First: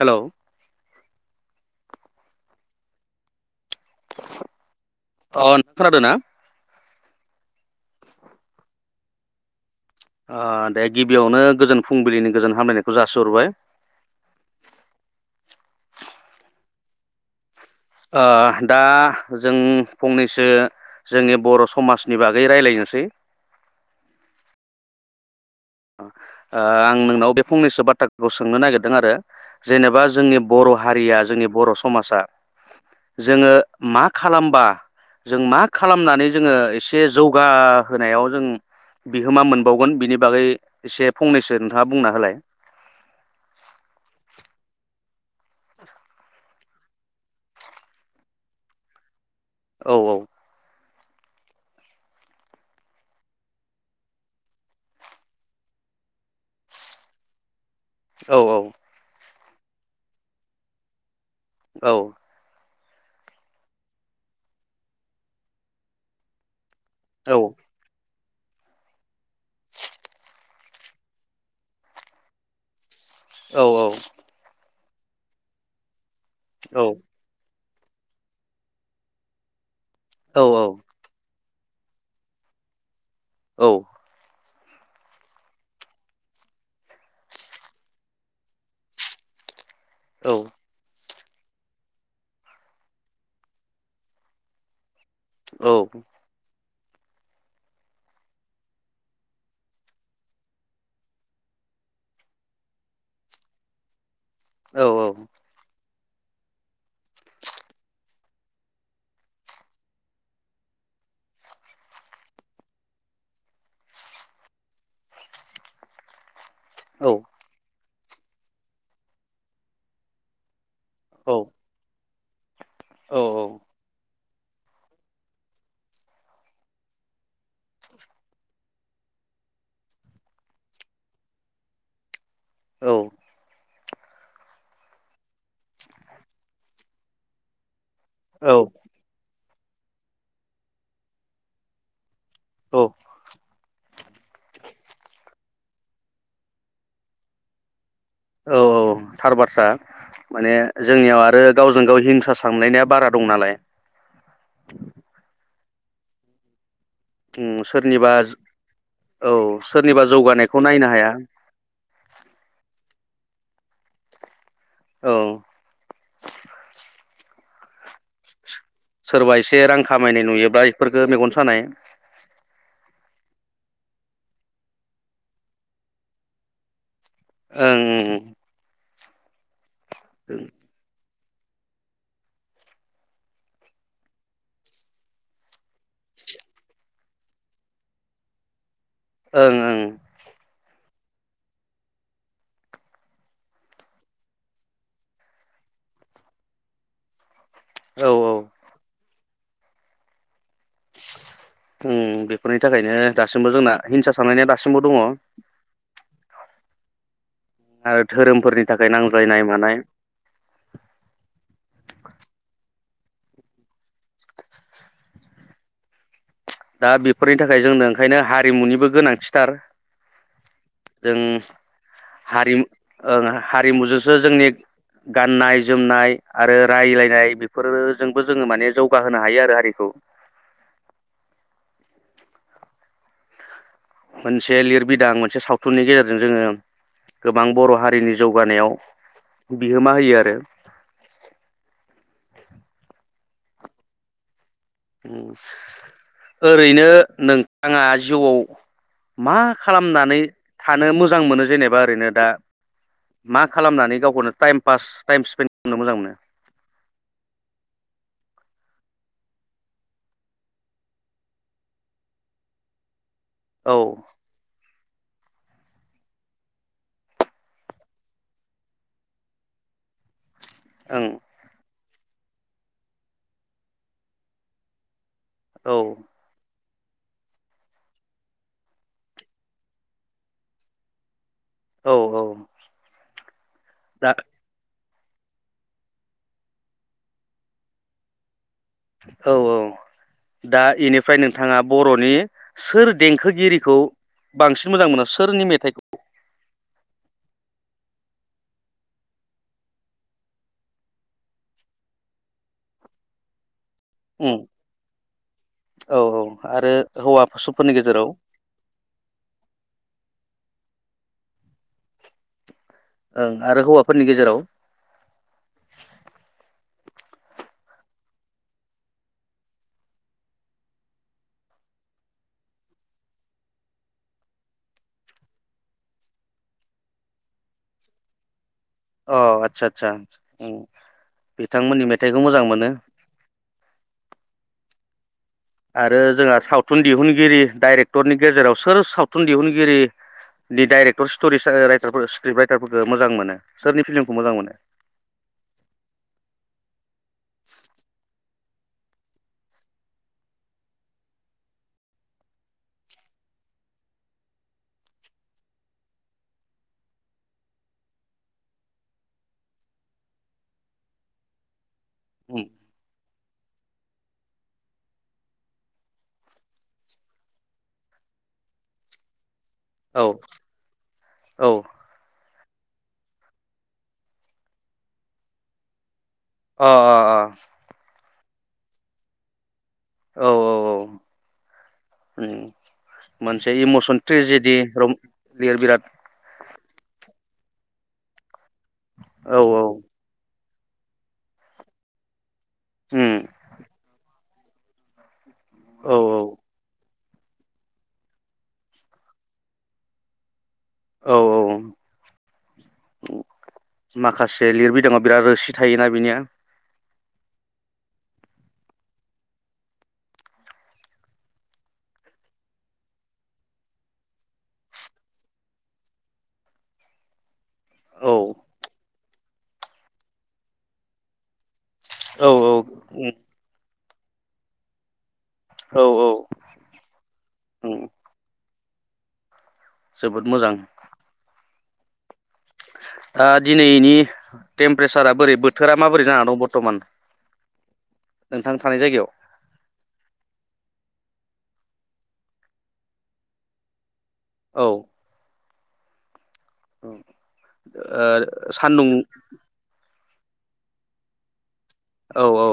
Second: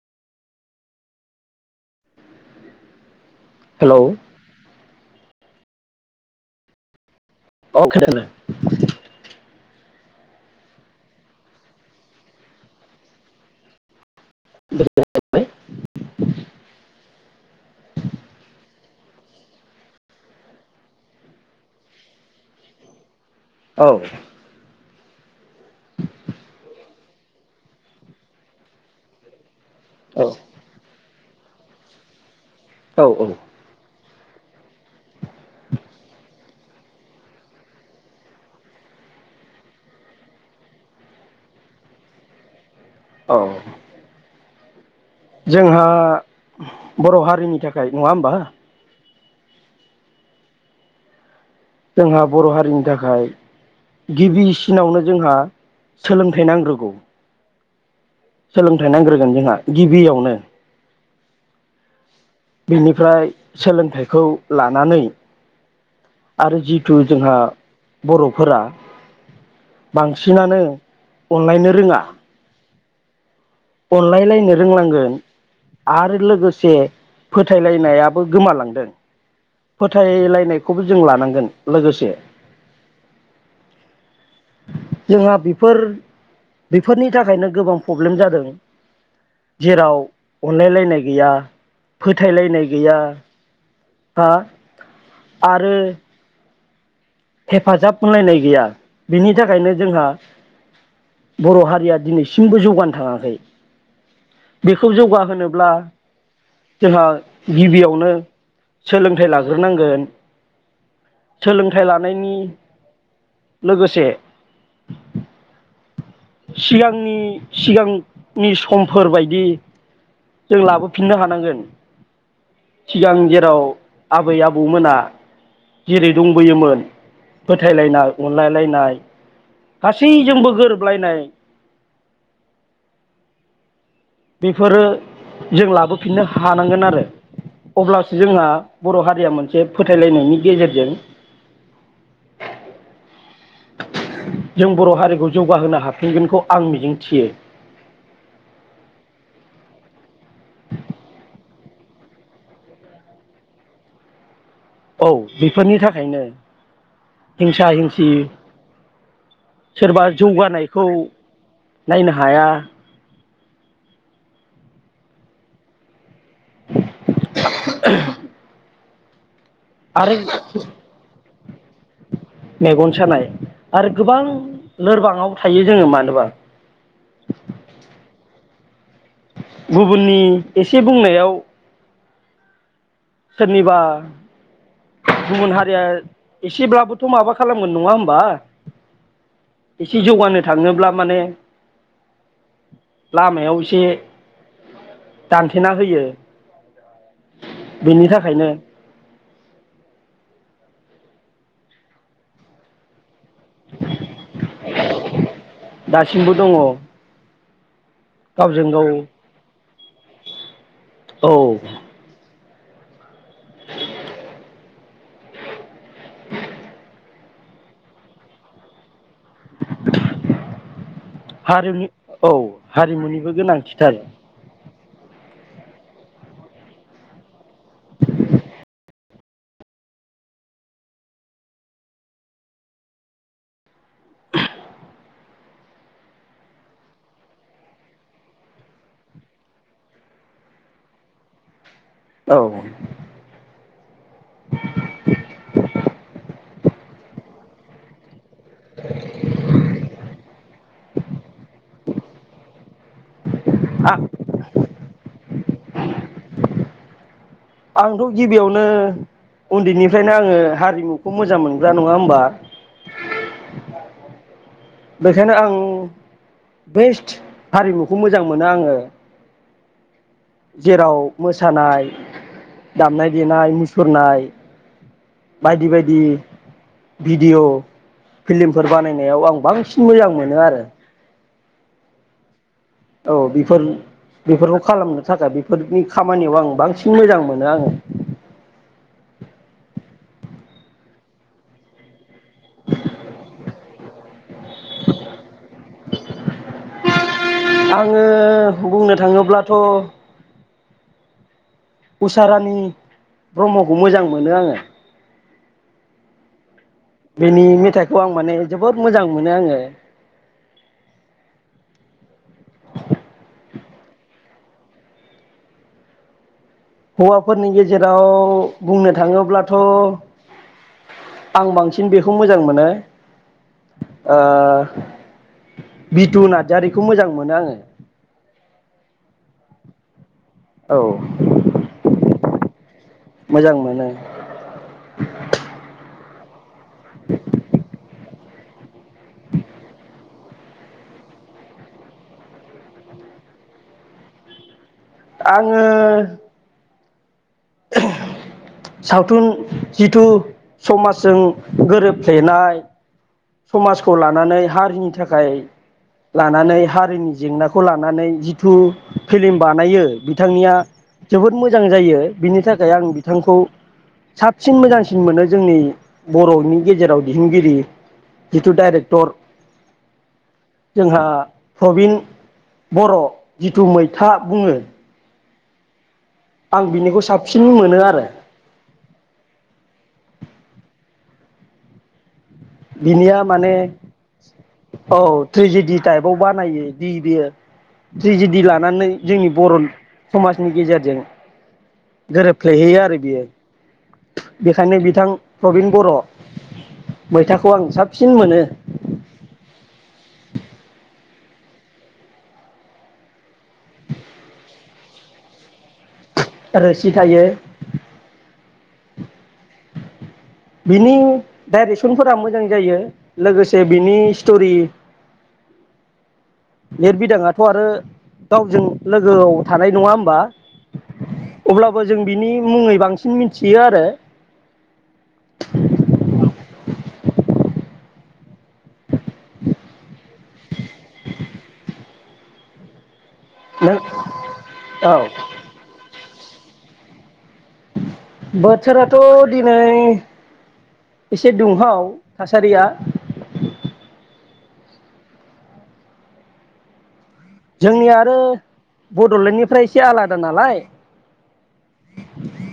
Hello hello अ नोंथां खोनादों ना? अ खोनादों ओ दे गिबियावनो गोजोन फुंबिलिनि गोजोन हामलायनायखौ जासिहरबाय। [unintelligible] ओ दा जों फंनैसो जोंनि बर' समाजनि बागै रायज्लायनोसै। औ ओ आं नोंनाव बे फंनैसो बाथ्राफोरखौ सोंनो नागिरदों आरो। जेनेबा जोंनि बर' हारिया जोंनि बर' समाजा औ औ जोङो मा खालामबा जों मा खालामनानै जोङो एसे जौगाहोनायाव जों बिहोमा मोनबावगोन बिनि बागै एसे फंनैसो नोंथाङा बुंना होलाय। औ जोंहा बर' हारिनि थाखाय नङा होमबा? औ औ जोंहा बर' हारिनि थाखाय गिबिसिनावनो जोंहा सोलोंथाइ नांग्रोगौ। औ सोलोंथाइ नांग्रोगोन जोंहा। गिबियावनो औ बिनिफ्राय सोलोंथाइखौ लानानै आरो जि थु जोंहा बर'फोरा बांसिनानो अनलायनो रोङा औ औ अनलाय लायनो रोंनांगोन आरो लो लोगोसे औ फो थायलायनायाबो गोमालांदों औ औ फोथायलायनायखौबो जों लानांगोन लोगोसे औ जोंहा बेफोर बेफोरनि थाखायनो गोबां प्रब्लेम जादों जेराव अनलायलायनाय गैया फोथायलायनाय गैया हा आरो हेफाजाब होनलायनाय गैया बेनि थाखायनो जोंहा बर' हारिया दिनैसिमबो जौगानो थाङाखै बेखौ जौगाहोनोब्ला जोंहा गिबियावनो सोलोंथाइ लाग्रोनांगोन सोलोंथाइ ला नायनि लोगोसे सिगांनि सिगां नि समफोरबायदि जों लाबो फिन्नो औ हानांगोन सिगां जेराव आबै आबौमोना जेरै दंबोयोमोन फोथायलायनाय अनलायलायनाय गासैजोंबो गोरोबलायनाय औ बेफोरो जों लाबोफिननो हानांगोन आरो अब्लासो जोंहा बर' हारिया मोन फोथायलायनायनि गेजेरजों औ हाब फिनगोनखौ आं मिजिं थियो औ औ थार बाथ्रा माने जोंनियाव आरो गावजों गाव हिंसा सानलायनाया बारा दं नालाय फोरनि थाखायनो उम हिंसा हिंसि सोरनिबा औ सोरनिबा सोरबा जौगानायखौ नायनो हाया नायनो हाया औ [unintelligible] सोरबा एसे रां आरो खामायनाय नुयोब्ला बेफोरखौ मेगन सानाय मेगन सानाय आरो गोबां लोरबाङाव थायो जोङो मानोबा ओं गुबुननि ओं एसे बुंनायाव सोरनिबा गुबुन हारिया एसेब्लाबोथ' माबा खालामगोन नङा होमबा ओं ओं एसे जौगानो थाङोब्ला माने लामायाव एसे दानथेना होयो औ बेनि औ थाखायनो उम बेफोरनि थाखायनो दासिमबो जोंना हिंसा सानलायनाया दासिमबो दङ दासिमबो दङ ओ धोरोमफोरनि गावजों थाखाय गाव नांज्लायनाय मानाय औ [inaudible] दा बेफोरनि थाखाय जोंनो ओंखायनो हारिमुनिबो गोनां थिथार जों हारिनि औ हारिमु हारिमुनिबो ओं गोनांथिथार हारिमुजोंसो जोंनि गाननाय जोमनाय आरो रायलायनाय बेफोरजोंबो जोङो माने जौगाहोनो हायो आरो हारिखौ मोनसे लिरबिदां मोनसे साव सावथुननि गेजेरजों जोङो गोबां बर' हारिनि जौगानायाव बिहोमा होयो आरो औ [unintelligible] ओरैनो नोंथाङा जिउआव मा खालामनानै? थानो मोजां मोनो जेनेबा ओरैनो दा मा खालामनानै गावखौनो टाइम पास टाइम स्पेन बुंनो मोजां मोनो आंथ' गिबियावनो उन्दैनिफ्रायनो आङो हारिमुखौ मोजां मोनग्रा नङा होमबा औ बेखायनो आं बेस्ट हारिमुखौ मोजां मोनो आङो जेराव ओं मोसानाय दामनाय देनाय मुसुरनाय बायदि औ बायदि भिडिय' फिल्मफोर बानायनायाव आं बांसिन मोजां मोनो आरो औ औ औ बेफोर दा बेफोरखौ खालामगोन थाखाय बेफोरनि खामानियाव आं बांसिन मोजां मोनो आङो औ औ दा इनिफ्राय नोंथाङा बर'नि सोर देंखोगिरिखौ बांसिन मोजां मोनो सोरनि मेथाइखौ? आङो बुंनो थाङोब्लाथ' उसारानि ब्रह्म मोजां उम मोनो आङो। औ औ आरो बेनि हौवाफोरनि मेथाइखौ गेजेराव आं माने जोबोद मोजां मोनो आङो ओं आरो हौवाफोरनि गेजेराव हौवाफोरनि गेजेराव बुंनो थाङोब्लाथ' आं बांसिन बेखौ मोजां मोनो बितु नार्जारिखौ मोजां मोनो आङो। अ आतसा आतसा औ बिथांमोननि मेथाइखौ मोजां मोनो मोजां मोनो आरो जोंहा साउथ थुन दिहुनगिरि डाइरेक्ट क्टरनि गेजेराव सोर सावथुन दिहुनगिरिनि डाइरेक्टर स्ट'रि राइटारफोर स्क्रिप्ट राइटारफोरखौ मोजां मोनो सोरनि फिल्मखौ मोजां मोनो। आङो सावथुन जिथु समाजजों गोरोबफ्लेनाय समाजखौ लानानै हारिनि थाखाय लानानै हारिनि जेंनाखौ लानानै जिथु फिल्म बानायो बिथांनिया जोबोद मोजां जायो। बिनि उम थाखाय आं बिथांखौ साबसिन मोजांसिन मोनो जोंनि बर'नि गेजेराव दिहुनगिरि जिथु डाइरेक्टर औ जोंहा औ प्रबिन बर' जिथु मैथा बुङो। आं अ अ बिनिखौ अ साबसिन मोनो आरो। औ औ औ उम बिनिया मोनसे माने इमसन ट्रेजेडि र ल बिराद बे-बेयो त्रेजिदि ला लानानै जोंनि औ बर' समाज नि गेजेरजों गोरोब ख्लैहैयो आरो उम बियो बेखायनो बिथां प्रबिन बर' औ मैथाखौ आं साबसिन मोनो। औ औ माखासे लिरबिदाङाव बिराद रोसि थायोना बिनिया। आरो खि थायो। बिनि डाइरेक्सनफोरा मोजां जायो लोगोसे बिनि स्ट'रि लिरबिदाङा थ' आरो औ गावजों लोगोआव थानाय नङा होमबा अब्लाबो जों बिनि औ औ मुङै उम बांसिन मिथियो आरो औ औ औ जोबोद मोजां [inaudible] दा नों दिनैनि औ टेम्पारेसारा बोरै बोथोरा माबोरै जानानै बर्थमान नोंथां थानाय बोथोराथ' जायगायाव दिनै एसे दुंहाव थासारिया औ औ जोंनि आरो बड'लेण्डनिफ्राय एसे आलादा नालाय औ औ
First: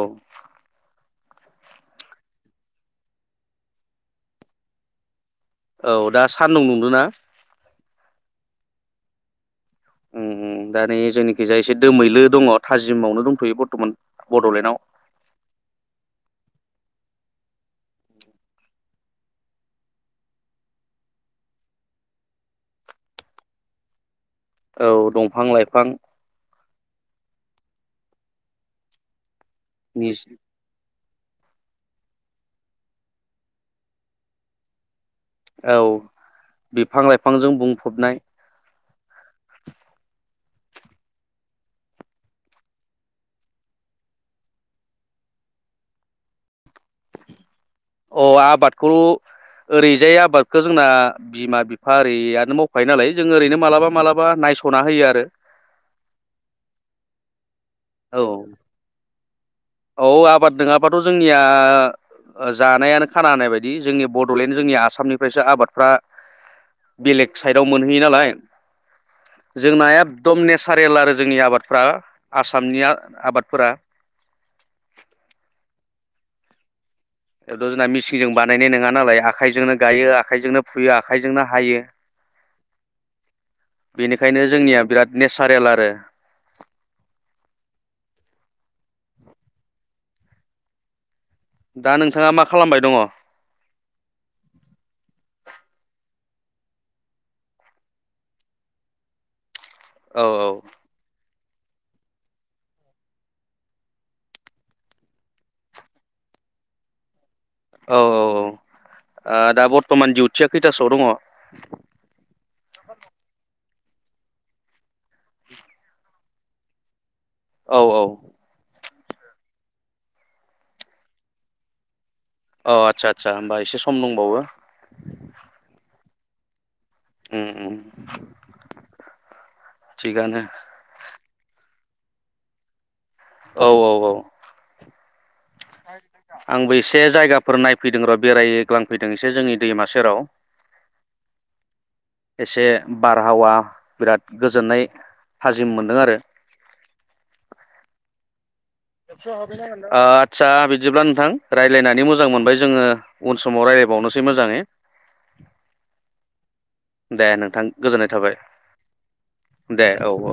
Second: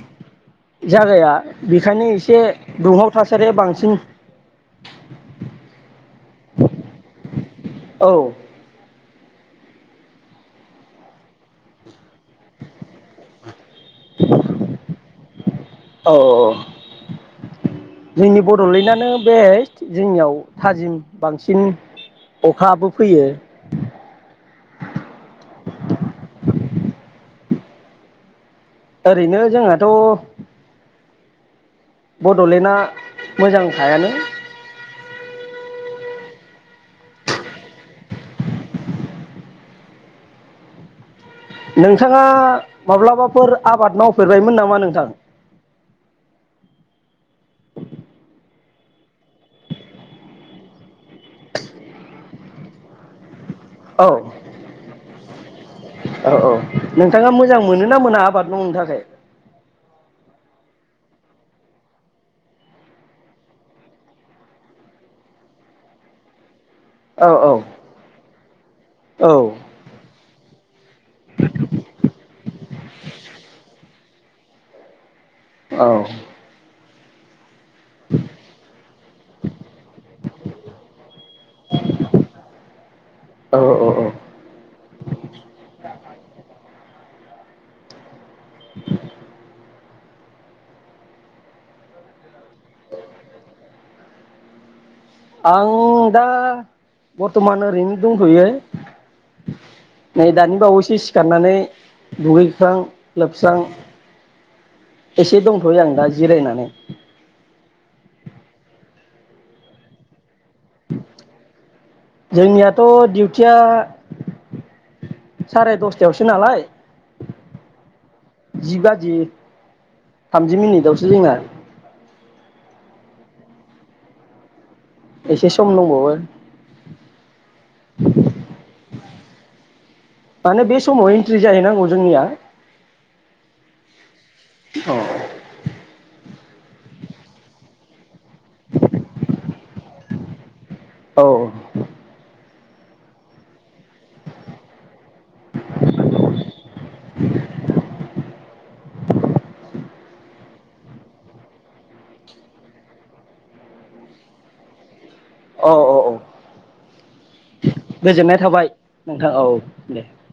जागाया बेखायनो एसे दुंहाव थासारिया बांसिन औ दा सान्दुं दुंदों ना औ दा नै जोंनिखैजाय एसे दोमैलो दङ थाजिमावनो दंथ'यो बरथमान बड'लेण्डआव औ जोंनि बड'लेण्डआनो बेस्ट जोंनियाव थाजिम बांसिन अखाबो फैयो औ दंफां लाइफां ओरैनो जोंनाथ' नि बड'लेण्डआ मोजां खायानो औ बिफां लाइफांजों बुंफबनाय नोंथाङा माब्लाबाफोर आबाद मावफेरबायमोन नामा नोंथां अ आबादखौ ओरैजाय आबादखौ जोंना बिमा बिफा ओरैयानो मावखायो नालाय जों ओरैनो मालाबा औ मालाबा नायस'ना होयो आरो औ औ नोंथाङा मोजां मोनोना मोना औ आबाद मावनो थाखाय औ आबाद नङाबाथ' जोंनिया जानायानो खाना होनानाय बायदि जोंनि बड'लेण्ड जोंनि आसामनिफ्रायसो आबादफ्रा औ बेलेग साइडआव औ मोनहैयो नालाय औ जों नाया दमनेस कारेल आरो जोंनि आबादफ्रा आसामनि आबादफोरा औ बेथ' जोंना मेचिनजों बानायनाय नङा नालाय आखाइजोंनो गायो आखाइजोंनो फुयो आखाइजोंनो हायो औ औ बेनिखायनो जोंनिया बिराद नेचारेल आरो [inaudible] दा नोंथाङा मा खालामबाय दङ आं दा बर्थमान ओरैनो दंथ'यो औ नै दानि बावैसो सिखार थांनानै दुगैख्रां लोबस्रां एसे दंथयो आं दा जिरायनानै। औ औ ओ दा बर्थमान दिडिउथिया खैथासोआव दङ? जोंनियाथ डिउटिया साराय दसथायावसो नालाय। औ औ जि बाजि थामजि मिनिटावसो जोंना। औ आदसा आदसा होमबा एसे सम दंबावो। एसे सम दंबावो। उम उम थिगानो माने बे समाव एन्ट्रि जाहैनांगौ। जोंनिया औ औ औ औ आंबो इसे जायगाफोर नायफैदों र बेरायग्लांफैदों इसे जोंनि दैमा सेराव। औ एसे बारहावा बिराद गोजोननाय हाजिम मोनदों आरो आदसा बिदिब्ला नोंथां रायज्लायनानै मोजां मोनबाय जोङो उन समाव रायज्लायबावनोसै मोजाङै। औ औ औ दे नोंथां। गोजोननाय थाबाय नोंथां औ दे। औ औ